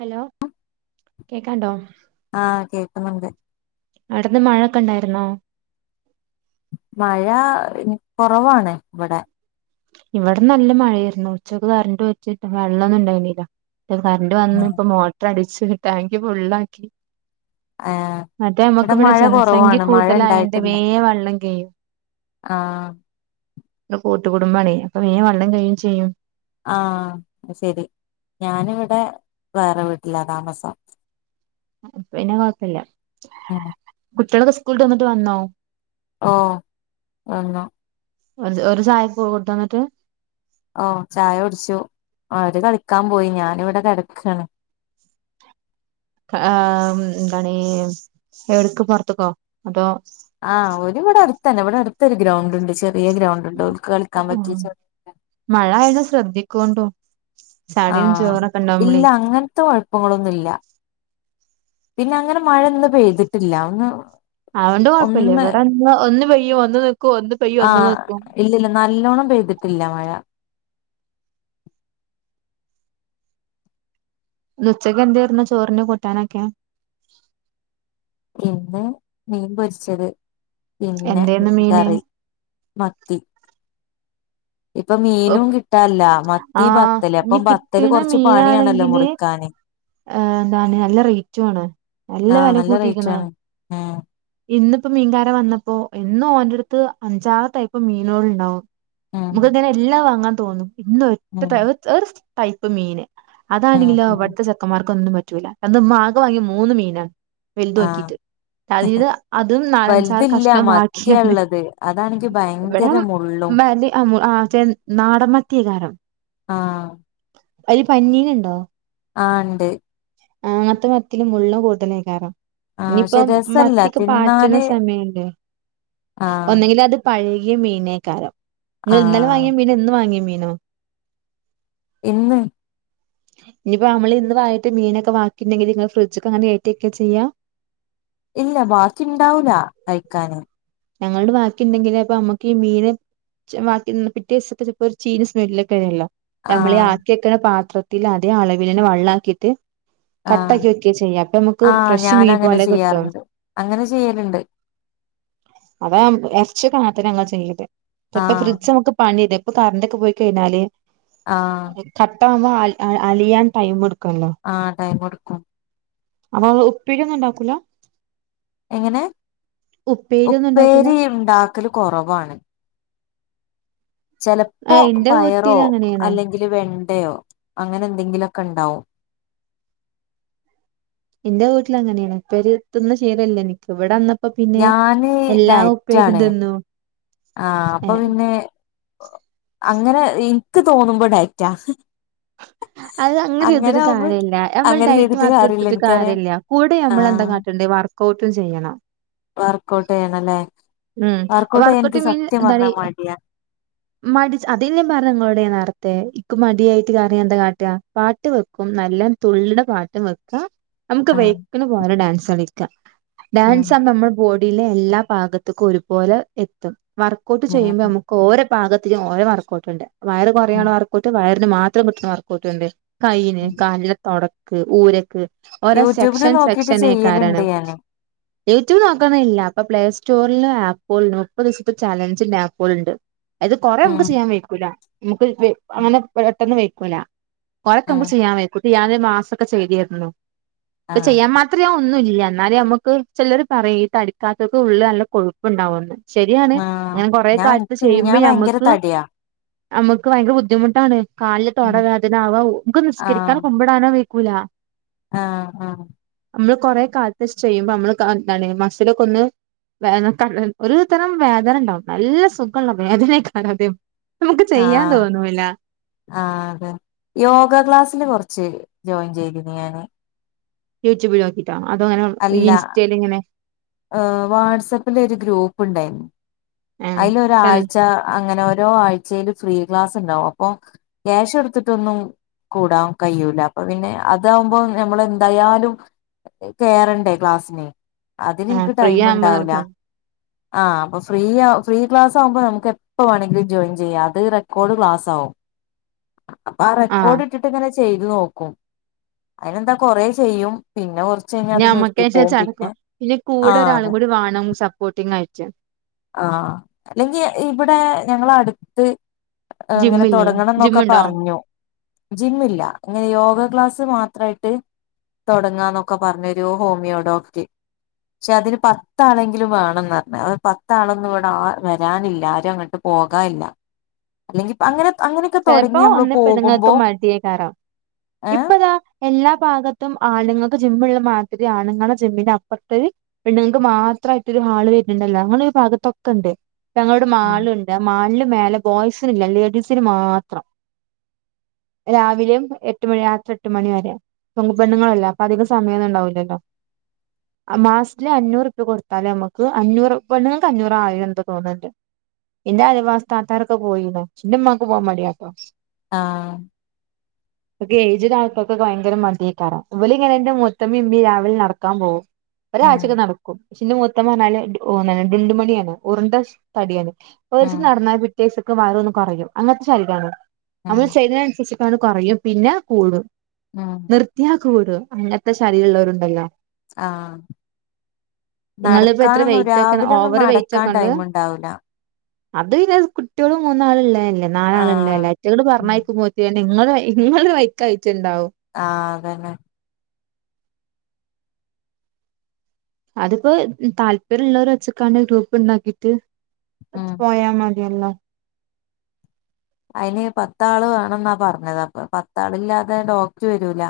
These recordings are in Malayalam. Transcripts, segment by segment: ഹലോ കേക്കാണ്ടോ ആഹ് കേക്കുന്നുണ്ട് അവിടെന്ന് മഴൊക്കെ ഇണ്ടായിരുന്നോ മഴ കൊറവാണ് ഇവടെ ഇവടെ നല്ല മഴയായിരുന്നു ഉച്ചക്ക് കറണ്ട് പോയിട്ട് വെള്ളൊന്നും ഇണ്ടായിരുന്നില്ല കറണ്ട് വന്ന് ഇപ്പൊ മോട്ടർ അടിച്ച് ടാങ്കി ഫുള്ളാക്കി ഏഹ് മറ്റേ ഇവിടെ നമ്മുക്കീവിടെ മഴ ജനസംഖ്യ കുറവാണ് മഴ കൂടുതലായോണ്ട് ഉണ്ടായിട്ടില്ല വേം വെള്ളം കഴിയും ആഹ് ഇവടെ കൂട്ടുകുടുംബാണേ അപ്പം വേം വള്ളം കഴിയും ചെയ്യും ആഹ് അയ് ശെരി ഞാനിവിടെ വേറെ വീട്ടിലാ താമസം അപ്പ പിന്നെ കൊഴപ്പല്ല ഉം കുട്ടികളൊക്കെ സ്കൂള് വിട്ട് വന്നിട്ട് വന്നോ ഓഹ് വന്നു ഓര് ഓര് ചായൊക്കെ കൊടുത്തോ ഇന്നട്ട് ഓഹ് ചായ കുടിച്ചു അവര് കളിക്കാപോയി ഞാനിവടെ കെടക്കാണ് ആഹ് എന്താണ് എവ്ട്ക്ക് പൊർത്ത്ക്കോ അതോ ആഹ് ഓല് ഇവടെ അട്ത്തന്നെ ഇവടെ അടുത്തൊരു ഗ്രൗണ്ട് ഇണ്ട് ചെ ആഹ് ആഹ് മഴാ ആയത് ശ്രദ്ധിക്കോണ്ടു ചളിയും ആഹ് ചോറൊക്കെ ഉണ്ടാവുമ്പളേ ഇല്ല അങ്ങൻത്തെ കൊഴ കൊഴപ്പങ്ങളൊന്നുല്ല പിന്നെ അങ്ങനെ മഴ ഇന്ന് പെയ്തിട്ടില്ല ഒന്ന് അഓണ്ട് കൊഴപ്പല്ല ഒന്ന് ഇവടെ ഒന്ന് പെയ്യും ഒന്ന് നീക്കും ഒന്ന് പെയ്യും ഒന്ന് ആഹ് നിക്കും ഇല്ല ഇല്ല നല്ലോണം പെയ്തിട്ടില്ല മഴ ഇന്ന് ഉച്ചയ്ക്ക് എന്തേരുന്നു ചോറിന് കൂട്ടാനൊക്കെ ഇന്ന് മീൻ പൊരിച്ചത് പിന്നെ എന്തേന്നു മീന് കറി മത്തി ഇപ്പം മീനും കിട്ടാനില്ല മത്തി ആഹ് ബത്തല് ഇനി അപ്പം ബത്തല് കിട്ടണ കൊറച്ച് പണിയാണല്ലോ മുറിക്കാന് ഏ എന്താണ് നല്ല റൈറ്റും ആണ് നല്ല ആഹ് വെല റേറ്റ് കൂട്ടീക്ക്ണ് ആണ് ഉം ഇന്ന്പ്പോ മീൻകാരൻ വന്നപ്പോ എന്നും ഓൻ്റട്ത്ത് അഞ്ചാറ് ടൈപ്പ് മീനോള്ണ്ടാവും ഉം നമുക്ക്ങ്ങനെ എല്ലാം വാങ്ങാൻ തോന്നും ഇന്ന് ഉം ഒറ്റ ഒ ഒരു ടൈപ്പ് മീന് ഉം അതാണെങ്കിലോ ഉം ഇവട്ത്തെ ചെക്കന്മാർക്കൊന്നും പറ്റൂല്ല ഇപ്പ ഇന്ന് ഉമ്മആകെ വാങ്ങിയത് മൂന്ന് മീനാ വെൽത് ആഹ് നോക്കീട്ട് അതീന്ന് അതും നാലഞ്ചാറ് വലുതില്ല കഷ്ണം മത്തിയാ വാക്കിയാണ് ഇള്ളത് അതാണെങ്കി ഇവടെ ഭയങ്കര മുള്ളും ഉമ്മ [unintelligible] ആഹ് [unintelligible] നാടൻ മത്തി യേക്കാരം ആഹ് അയില് പഞ്ഞീന് ഇണ്ടോ ആഹ് ഇണ്ട് അങ്ങൻത്തെ മത്തില് മുള്ളും കൂടുതലേയ്ക്കാരം ആഹ് പഷേ രസല്ലേ ഇപ്പ പാറ്റ്ണ സമയല്ലെ ആഹ് ഒന്നെങ്കി ല് അത് പഴകിയ മീനേയ്ക്കാരം ഇങ്ങള് ഇന്നലെ ആഹ് വാങ്ങിയ മീനോ ഇന്ന് വാങ്ങിയ മീനോ ഇന്ന് ഇഞ്ഞിപ്പോ ഞ്ഞമ്മള് ഇന്ന് വാങ്ങിട്ട് മീനൊക്കെ വാക്കിയിണ്ടെങ്കില് ഇങ്ങള് ഫ്രിഡ്ജ്ക്കങ്ങനെ കേറ്റി വെക്കാ ചെയ്യാ ഇല്ല ബാക്കിയുണ്ടാവൂല കഴിക്കാന് ഞങ്ങൾടെ ബാക്കിയിണ്ടങ്കിലെ അപ്പ ഞ്ഞമ്മക്കീ മീന് ച്ചെ ബാക്കിയിണ്ട പിറ്റേസത്തെ ചെലപ്പൊര് ചീഞ്ഞ സ്മെല്ലൊക്കെ വരൊല്ലോ ഞ്ഞമ്മളീ ആഹ് ആക്കി വെക്ക്ണ പാത്രത്തില് അതേ അളവിലെ ന്നെ വള്ളാക്കിയിട്ട് ആഹ് കട്ടാക്കി വെക്കാ ചെയ്യാ അപ്പൊ നമ്മക്ക് ആഹ് ഫ്രഷ് മീൻ ഞാനങ്ങനെ പോലെ കിട്ടും ചെയ്യാറുണ്ട് അങ്ങനെ ചെയ്യല്ണ്ട് അതാ എർച്ചിയൊക്കെ അങ്ങൻ തന്നെ ഞ്ഞങ്ങള് ചെയ്യല് ഇപ്പ ഇപ്പൊ ആഹ് ഫ്രിഡ്ജ് നമുക്ക് പണി ഇത് ഇപ്പൊ കറണ്ടൊക്കെ പോയി കഴിഞ്ഞാല് ആഹ് കട്ട ആവുമ്പോ അലി അ അലിയാൻ ടൈം ഇട്ക്കൊല്ലോ ആഹ് ടൈം ഇട്ക്കും അപ്പൊ ഇങ്ങള് ഉപ്പേരി ഒന്നും ഉണ്ടാക്കൂല എങ്ങനെ ഉപ്പേരി ഒന്നും ഉണ്ടാക്കൂല ഉപ്പേരി ഉണ്ടാക്കല് കൊറവാണ് ആ ചെലപ്പോ എന്റെ വീട്ടിൽ പയറോ അങ്ങനെയാണ് അല്ലെങ്കില് വെണ്ടയോ അങ്ങനെ എന്തെങ്കിലൊക്കെ ഉണ്ടാവും ഇന്റെ വീട്ടില് അങ്ങനേണ് ഉപ്പേരി തിന്ന് ശീലം ഇല്ല എനിക്ക് ഇവിടെ വന്നപ്പ പിന്നെ ഞാന് എല്ലാ ഉപ്പേരിം ഡയറ്റാണ് തിന്നും ആഹ് അപ്പ പിന്നെ അങ്ങനെ എനിക്ക് തോന്നുമ്പോ ഡയറ്റാ [unintelligible] അത് അങ്ങനെ ചെയ്തിട്ട് ഒരു കാര്യമില്ല നമ്മൾ അങ്ങനെ ഡയറ്റ് ചെയ്തിട്ട് മാത്രം കാര്യല്ല ഇടുത്തിട്ട് എനിക്കറിയാം കാര്യമില്ല കൂടെ നമ്മള് എന്താ കാട്ടണ്ടി വർ കോട്ടും ചെയ്യണം വർക്ക്ഔട്ട് ചെയ്യണല്ലേ ഉം വർക്കഔട്ട് ചെയ്യാൻ വർക്കൗട്ട് എനിക്ക് മിൻ സത്യം എന്താണ് പറഞ്ഞാ മടിയാ മടിച്ച് അതല്ലേ പറഞ്ഞ് ഇങ്ങളോട് ഞ്ഞാൻ നേറത്തെ ഇക്ക് മടിയായിട്ട് ഇക്കറിയ എന്താ എന്താ കാട്ടാ പാട്ട് വെക്കും നല്ലം തുള്ള്ണ പാട്ടും വെക്കാ നമുക്ക് ആഹ് വയ്ക്ക്ണ പോലെ ഡാൻസ് കളിക്കാ ഡാൻസ്ന്ന് ആഹ് പറഞ്ഞാ നമ്മളെ ബോഡിയിലെ എല്ലാ ഭാഗ ക്ക ഒരുപോലെ എത്തും വർക്ക ഔട്ട് ചെയ്യുമ്പോ ആഹ് നമുക്ക് ഓരോ ഭാഗത്തും ഓരോ വർക്കഔട്ടുണ്ട് വയർ ഉം കുറയാനുള്ള വർക്ക്‌ ഔട്ട്‌ വയറിനു മാത്രം കിട്ടുന്ന വർക് ഔട്ട്‌ ഉണ്ട്‌,, കയ്യിന്നു കാലിന്! തുടയ്ക്ക് ഊരക്ക് ഓരോ യൂട്യൂബില് സെക്ഷൻ നോക്കിട്ട് സെക്ഷൻ ആയിക്കാരൻ ചെയ്യലുണ്ട് ഞാന് യൂട്യൂബ് നോക്കണില്ല അപ്പ പ്ലേസ് സ്റ്റോറില് ആപ്പൾ ഉണ്ട് മുപ്പത് ദിവസത്തെ ചലഞ്ചിന്റെ ആപ്പുകൾ ഉണ്ട് അത് കൊറെ നമുക്ക് ഉം ചെയ്യാൻ പഴക്കൂല നമുക്ക് അങ്ങനെ പെട്ടെന്ന് വെക്കൂല കൊറക്ക ഉം നമുക്ക് ചെയ്യാൻ വ കുട്ടി ഞാനൊരു മാസംക്കെ ചെയ്തിരുന്നു ഒക്കെ ആഹ് ചെയ്യാൻ മാത്ര അത്രയാ ഒന്നുമല്ല എന്നാലേ നമ്മുക്ക് ചിലർ പറയും ഈ തടിക്കാത്തവക്കക്ക് ഉള് നല്ല കൊഴുപ്പുണ്ടാവന്ന് ശരിയാണ് ആഹ് ഞാൻ കൊറെ കാലത്ത് എനിക്ക് ഞാൻ ചെയ്യുമ്പോ ഭയങ്കര ഞമ്മുക്ക് തടിയാ നമുക്ക് ഭയങ്കര ബുദ്ധിമുട്ടാണ് കാലില് തൊട വേദന ആവാ നമുക്ക് നിസ്കരിക്കാൻ ആഹ് കുമ്പിട ടാനോ വെയ്ക്കൂല്ല ആഹ് ആഹ് നമ്മള് കൊറെ കാലത്ത് ചെയ്യുമ്പോൾ നമ്മള് എന്താണ് മസലൊക്കെ ഒന്ന് വേ ക ഒരു തരം വേദന ഉണ്ടാവും നല്ല സുഖമുള്ള വേദനയക്കാലാതം നമുക്ക് ചെയ്യാൻ തോന്നൂല ആ അതെ യോഗ ക്ലാസ്സില് കുറച്ച് ജോയിൻ ചെയ്തിരുന്നു ഞാന് യൂട്യൂബിൽ നോക്കിയിട്ടൊ അത അങ്ങനെ ഇൻസ്റ്റയിൽ ഇങ്ങനെ ആ വാട്സആപ്പില ഒരു ഗ്രൂപ്പു ണ്ടായിരുന്നു ആഹ് അതിലൊരാഴ്ച അങ്ങനെ ഓരോ ആഴ്ചേൽ ഫ്രീ ക്ലാസ് ഉണ്ടാാവും അപ്പൊ ക്യാഷ് കൊടുത്തിട്ടൊന്നും കൂടാൻ കഴിയൂല അപ്പൊ പിന്നെ അതാകുമ്പോൾ നമ്മളെന്തായാലും കേറണ്ടേ ക്ലാസ്സിന് അതിന് ആഹ് എനിക്ക് ഫ്രീ ആവുമ്പോ ടൈമുണ്ടാവൂല നിർബന്ധം ആ അപ്പൊ ഫ്രീ ആ ഫ്രീ ക്ലാസ് ആകുമ്പോ നമുക്ക് എ എപ്പോ വേണമെങ്കിലും ജോയിൻ ചെയ്യാം അത് റെക്കോർഡ് ക്ലാസ്സാവും അപ്പൊ ആ ആഹ് റെക്കോർഡ് ഇട്ട് ഇങ്ങനെ ചെയ്ത് നോക്കും അതിനെന്താ കൊറെ ചെയ്യും പിന്നെ കുറ ഞമ്മക്കേച്ച ചടക്കും പിന്നെ കൂടെ ആഹ് ഒരാൾ അതെ കൂടി വേണം സപ്പോർട്ടിങ് ആയിട്ട് ആ അല്ലെങ്കിൽ ഇവിടെ ഞങ്ങള അടുത്ത് അങ്ങനെ ജിമ്മില്ലേ തൊടങ്ങണം എന്നൊക്കെ ജിമ്മുണ്ടോ പറഞ്ഞു ജിമ്മില്ല എങ്ങനെ യോഗ ക്ലാസ് മാത്രമായിട്ട് തുടങ്ങാന്നൊക്കെ പറഞ്ഞൊരു ഹോമിയോഡോക്റ്റ് പക്ഷെ അതിന് പത്താളെങ്കിലും വേണംന്ന് പറഞ്ഞ് അത് പത്ത പത്താളൊന്നും ഇവിടെ വരാനില്ല ആരും അങ്ങോട്ട് പോകാനില്ല അല്ലെങ്കി അങ്ങനെ അങ്ങനെയൊക്കെ തുടങ്ങി ചിലപ്പോ നമ്മള് ഒന്ന് പോകുമ്പോ പെണ്ണുങ്ങൾക്ക് മടിയേക്കാരം ഏഹ് ഇപ്പതാ എല്ലാ ഭാഗത്തും ആണ്ങ്ങൾക്ക് ജിമ്മുള്ള മാതിരി ആണുങ്ങളെ ജിമ്മിന്റെ അപ്പുറത്ത് പെണ്ണുങ്ങക്ക് മാത്രമായിട്ട് ഒരു ഹാള് വരുന്നുണ്ടല്ലോ ഞങ്ങളെ ഈ ഭാഗത്തൊക്കെ ഉണ്ട് ഞങ്ങളുടെ മാളുണ്ട് മാളിന് മേലെ ബോയ്സിനില്ല ലേഡീസിന് മാത്രം രാവിലെയും എട്ട് മണി രാത്രി എട്ട് മണി വരെ പെ പെണ്ണ്ങ്ങളല്ലേ അപ്പൊ അധികം സമയമൊന്നും ഉണ്ടാവൂലല്ലോ മാസത്തില് അഞ്ഞൂറ് രൂപകൊടുത്താല് നമുക്ക് അഞ്ഞൂറ് പെണ്ണ്ങ്ങക്ക് അഞ്ഞൂറാ ആയിരാ എന്താ തോന്ന്ന്നുണ്ട് ഇൻ്റേ അയൽവാസിതാത്താരൊക്കെ പോയീന് ഇൻ്റേമ്മാക്ക് പോവാൻ മടിയാട്ടോ ആഹ് ഏജ്ഡ് ആൾക്കൊക്കെ ഭയങ്കര മടിയിട്ടാണ് ഇവല് ഇങ്ങനെ എന്റെ മൂത്തമ്മിം ഇമ്മിം രാവിലെ നടക്കാൻ പോകും ഉം ഒരാഴ്ചൊക്കെ നടക്കും പക്ഷെന്റെ മൂത്തമ്മ പറഞ്ഞാല് ഡുണ്ടുമണിയാണ് ഉറുണ്ട തടിയാണ് ഒരീസം ഉം നടന്നാ പിറ്റേ സ്ക്ക് ഭാരൊന്ന് കൊറയും. അങ്ങത്തെ ശരീരാണ് നമ്മൾ ഉം ചെയ്തേനന്സരിച്ച് അപ്പാണ് കൊറയും പിന്നെ കൂടും. ആഹ് നിർത്തിയാ കൂടും അങ്ങൻത്തെ ശരീരള്ളോരും ണ്ടല്ലോ. ആഹ് നിങ്ങളിപ്പോ എത്ര നടക്കാനൊന്നും വെയിറ്റ് ഒക്കെ രാവിലെ ഒന്നും ഓവർ വെയിറ്റ് നടക്കാൻ ഒക്കെ ഉണ്ട് ടൈമ് ണ്ടാവൂല്ല. അത് പിന്നെ കുട്ട്യോള് മൂന്നാള് ഇള്ളെ അല്ലേ നാലാള് ഇള്ളെ ആഹ് അല്ലേ. അയ്റ്റേള് ഉം പർഞ്ഞയ്ക്കുമ്പോ ത്ത്യേനെ ഇങ്ങള് ഇങ്ങള് വയിക്കായിറ്റ്ണ്ടാവും. ആഹ് അതന്നെ. അതിപ്പോ താല്പര്യള്ളോരെ വെച്ച്ക്കാണ്ട് ഗ്രൂപ്പ് ണ്ടാക്കി ട്ട്, ന്നട്ട് ഉം പോയാ മത്യല്ലോ. അയിന് പത്താള് വേണംന്നാ പറഞ്ഞത് അപ്പൊ പത്താള്ല്ലാതെ ഡോക്റ്റ് വരൂല.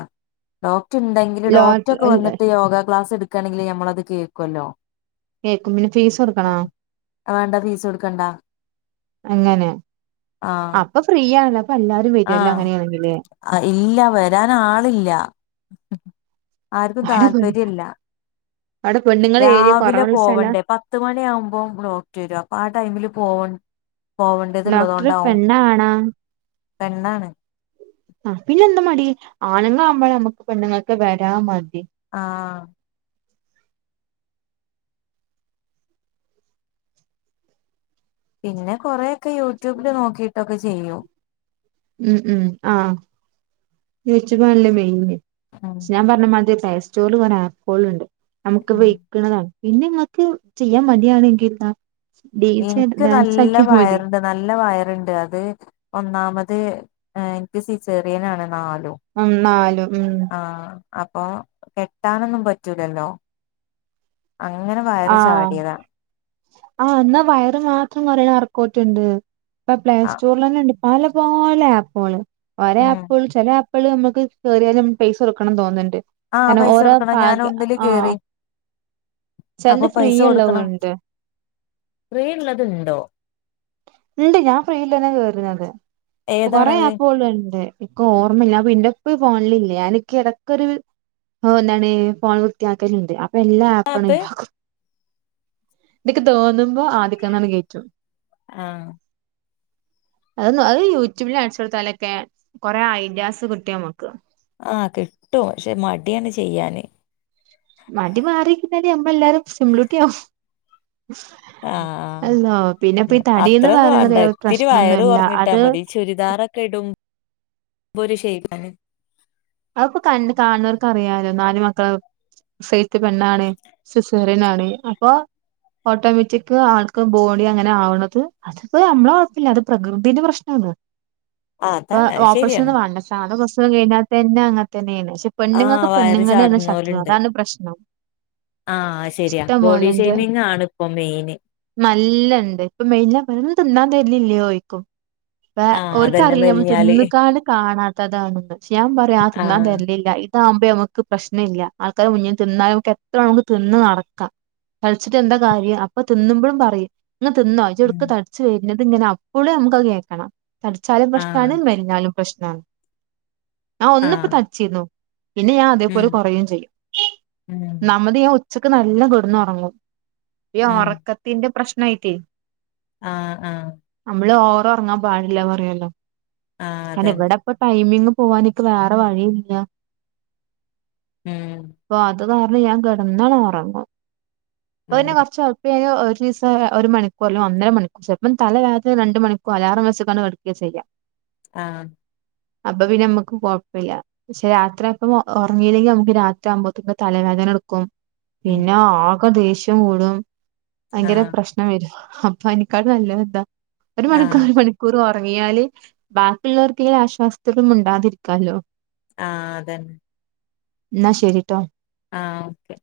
ഡോക്റ്റ് ഇണ്ടെങ്കില് ഡോക്റ്റ് ഒക്കെ ലോട്ടറി വന്നിട്ട് യോഗ ക്ലാസ് ഇട്ക്കാണെങ്കിൽ ഞമ്മളത് കേക്കൊല്ലോ. കേക്കും പിന്നെ ഫീസ് ഉം കൊടുക്കണോ കവാണ്ട ഫീസ് കൊട്ക്കണ്ടാ. അങ്ങനെ ആഹ് അപ്പ ഫ്രീ ആണല്ലോ അപ്പെല്ലാരും വര്വല്ലോ ആഹ് അങ്ങനേണെങ്കില്. ഇല്ല വരാൻ ആളില്ല ആർക്കും അവിടെ പെ താല്പര്യല്ല. അവിടെ പെണ്ണുങ്ങളെ ഏരിയ രാവിലെ കുറവുള്ള സ്ഥല പോവണ്ടേ പത്ത് മണി ആവുമ്പം ഡോക്റ്റ് വരും. അപ്പൊ ആ ടൈമില് പോവ പോവണ്ട്യത് ഡോക്ടർ ഉള്ളതോണ്ടാവും. പെണ്ണാണാ പെണ്ണാണ്. ആഹ് പിന്നെന്താ മടി, ആണുങ്ങളാവുമ്പം നമ്മക്ക് പെണ്ണുങ്ങക്ക് വരാൻ മടി. ആഹ് പിന്നെ കൊറേ ക്കെ യൂട്യൂബില് നോക്കിയിട്ടൊക്കെ ചെയ്യൂം. ഉം ഉം ആഹ് യൂടൂബാണല്ലോ മെയ്ന്. ആഹ് ഞാൻ പറഞ്ഞ മാതിരി പേസ്റ്റോറില് കൊറേ ആപ്പേള്ണ്ട് നമുക്ക് ഉം വെയ്ക്ക്ണതാണ്. പിന്നെങ്ങക്ക് ചെയ്യാൻ മടിയാണെങ്കി എത്താ ഡീജേ എനിക്ക് ഡാൻസ് നല്ല ആക്കിയാ മതി. വയറുണ്ട് നല്ല വയറുണ്ട് അത് ഒന്നാമത് ഏഹ് ഇൻക്ക് സിസേറിയനാണ് നാലും. ഉം നാലും ഉം. ആഹ് അപ്പൊ കെട്ടാനൊന്നും പറ്റൂലല്ലോ. അങ്ങനെ വയറ് ആഹ് ചാടിയതാ. ആഹ് ഇന്നാ വയറ് മാത്രം കൊറയ്ണ വർക്കൗറ്റ് ണ്ട്. ഇപ്പം ആഹ് പ്ലേസ്റ്റോറ്ല് തന്നെണ്ട്. പല പാല ആപ്പാള് ഒരാ ഉം ആപ്പാള് ചെല ആപ് പേള് നമ്മക്ക് കേറ്യാല് ഞമ് പൈസ കൊടുക്കണംന്ന് തോന്ന്ണ്ട്. ആഹ് കാരണം പൈസ ഓരോ കൊടുക്കണം ഞാൻ ഭാഗ ഒന്നില് ആഹ് കേറി അപ്പൊ ചെലത് പൈസ കൊടുക്കണം ഫ്രീയ്ള്ളവുണ്ട്. ഫ്രീ ഇള്ളത്ണ്ടോ? ഇണ്ട് ഞാൻ ഫ്രീ ഇള്ളെനാ കേറ്ണത്. കൊറെ ഏതാണത് ആപ്പുകള് ഇണ്ട്. ഇക്ക് ഓർമ്മല്ല. പിന്നെ പ്പ് ഫോണിലില്ല. ഞാന് ഇക്കെടക്കൊര് ഹോ എന്താണ് ഫോൺ വൃത്തിയാക്കല്ണ്ട്. അ പ്പെല്ലാ ആപ്പു ആണ് ആപ്പ് ഒയിവാക്കും. ന്ന്ക്ക് തോന്നുമ്പോ ആദ്യക്കെന്നാണ്ട് കേറ്റും. ആഹ് അതൊന്ന് അത് യൂട്യൂബില് അടിച്ചൊടുത്താലൊക്കെ കൊറെ ഐഡിയാസ് കിട്ടു ഞമ്മക്ക്. ആഹ് കിട്ടും പക്ഷെ മട്യാണ് ചെയ്യാന്. മടി മാറി കിട്ട്യാല് നമ്മളെല്ലാരും സിം ബ്ലൂട്ടിയാവും. ആഹ് അള്ളോഹ് പിന്നെപ്പ ഈ തടീന്ന് അത്രൊന്നും വേണ്ട പറയണതേ ഒര് ഇത്തിരി വയറ് പ്രശ്നൊന്നല്ല. കുറഞ്ഞിട്ടാ അത്, മതി ചുരിദാറൊക്കെ ഇടും മ്പൊരു ഷെയ്പ്പിന് അത്പ്പോ കണ്ണ് കാണുന്നോർക്ക് അറിയാലോ നാല് മക്കളെ സെയ്‌ത്ത് പെണ്ണാണ് സിസേ റിയനാണ് അപ്പൊ ഓട്ടോമാറ്റിക് ആൾക്ക് ബോഡി അങ്ങനെ ആവ്ണത് അതിപ്പോ നമ്മളെ കൊഴപ്പില്ല അത് പ്രകൃതിന്റെ പ്രശ്നാണ് ആഹ് ഇപ്പൊ അതാണ് അത് ശരിയാണ് ഓപ്രഷനൊന്നും വേണ്ടാച്ചു ട്ടാകെ പ്രസവം കെഴ്ഞ്ഞാ തന്നെ അങ്ങത്തെന്നേണ് പക്ഷെ ആഹ് പെണ്ണ്ങ്ങക്ക് വയറ് പെണ്ണ്ങ്ങള് തന്നെ ശത്രു ആണ് ചാടുന്നോലുണ്ട് അതാണ് പ്രശ്നം ആഹ് അഹ് ശര്യാ ഇഷ്ടം ബോഡി പോലെണ്ട് ഷെ്മിങ് ആണ് ഇപ്പൊ മെയ്ന് നല്ലണ്ട് ഇപ്പൊ മെലിഞ്ഞാ പെരീന്നൊന്നും തിന്നാൻ തെര്ലില്ലേ ചോയ്ക്കും പ്പ ആഹ് അതന്നെ ഓര്ക്കറിയാം നമ്മള് മെലിഞ്ഞാല് തിന്ന്ക്കാണ്ട് കാണാത്തതാണ്ന്ന് ഞാൻ പറയും ആഹ് തിന്നാൻ തെര്ല്ലില്ല ഇതാവുമ്പോ ഞമ്മക്ക് പ്രശ്ന ഇല്ല ആൾക്കാരെ മുന്ന്ന്ന് തിന്നാനൊക്കെ ത്ത് നമുക്ക് തിന്ന് നടക്കാ തടിച്ചിട്ട് എന്താ കാര്യം അപ്പൊ തിന്നുമ്പളും പറയും ഇങ്ങ് തിന്നോ ഇജ്ജ് ഉം. എവ്ട്ക്കാ തടിചച്ച് വെര്നത് ഇങ്ങനെ അപ്പളും ഞമ്മക്കത് കേക്കണം തടിച്ചാലും ആ. പ്രശ്നാണ് മെലിഞ്ഞാലും പ്രശ്നാണ് ഞാൻ ആ. ഒന്ന്പ്പൊ തടിച്ചീര്ന്നു പിന്നെ ഞാൻ അതേപോലെ ഉം. കൊറയും ചെയ്യും ഉം. ന്നാമ്മത് ഞാൻ ഉ ഉച്ചക്ക് നല്ലം കെട്ന്ന് ഒറങ്ങും ഈ ഉം. ഒറക്കത്തിന്റെ പ്രശ്നയ്റ്റേ ആഹ് ആഹ് അമ്മള് ഓവറ് ഒറങ്ങാൻ പാടില്ല പറയൊല്ലൊ ആ. കാരണം അതന്നെ. ഇവടെ ഇപ്പ ടൈമിങ്ങ് പോവാനിക്ക് വേറെ വഴില്ല ഉം. പ്പൊ അത് അത് കാരണം ഞാൻ കെട്ന്നാണ്ട് ഒറങ്ങും ഇപ്പൊ പിന്നെ ഉം. കൊർച്ച് ഫ്രീ ആയാ ഒരീസം ഒരു മണിക്കൂറ് അല്ലെങ്ങെ ഒന്നര മണിക്കൂ ചെൽപ്പം തല ചായ്ച്ച് രണ്ട് മണിക് അലാറം വെച്ച്കാണ്ട് കെട്ക്കെ ചെയ്യ ആഹ് അപ്പ പിന്നെ ഞമ്മക്ക് കൊഴപ്പില്ല പക്ഷെ രാത്രി അപ്പം ഒ ഒറങ്ങിയില്ലെങ്കി നമുക്ക് രാത്രി ആവ്മ്പോത്തേക്ക്‌ തലവേദന ഇട്ക്കും ഉം. പിന്നെ ആകെ ദേഷ്യം കൂടും ആ. ഭയങ്കര പ്രശ് നം വെരും അപ്പൊ അയ്നെക്കാട്ട്ലും നല്ലത് ഇതാ ഒരു ആ. മണിക്കൂ ഒരു മണി ക്കൂറ് ഒറങ്ങിയാല് ബാക്കി ഇള്ളവർക്കെങ്കിലും ആശ്വാസത്തില് മിണ്ടാതിരിക്കാല്ലോ ആഹ് അതെന്നെ ന്നാ ശരിട്ടോ ആഹ് ഓക്കെ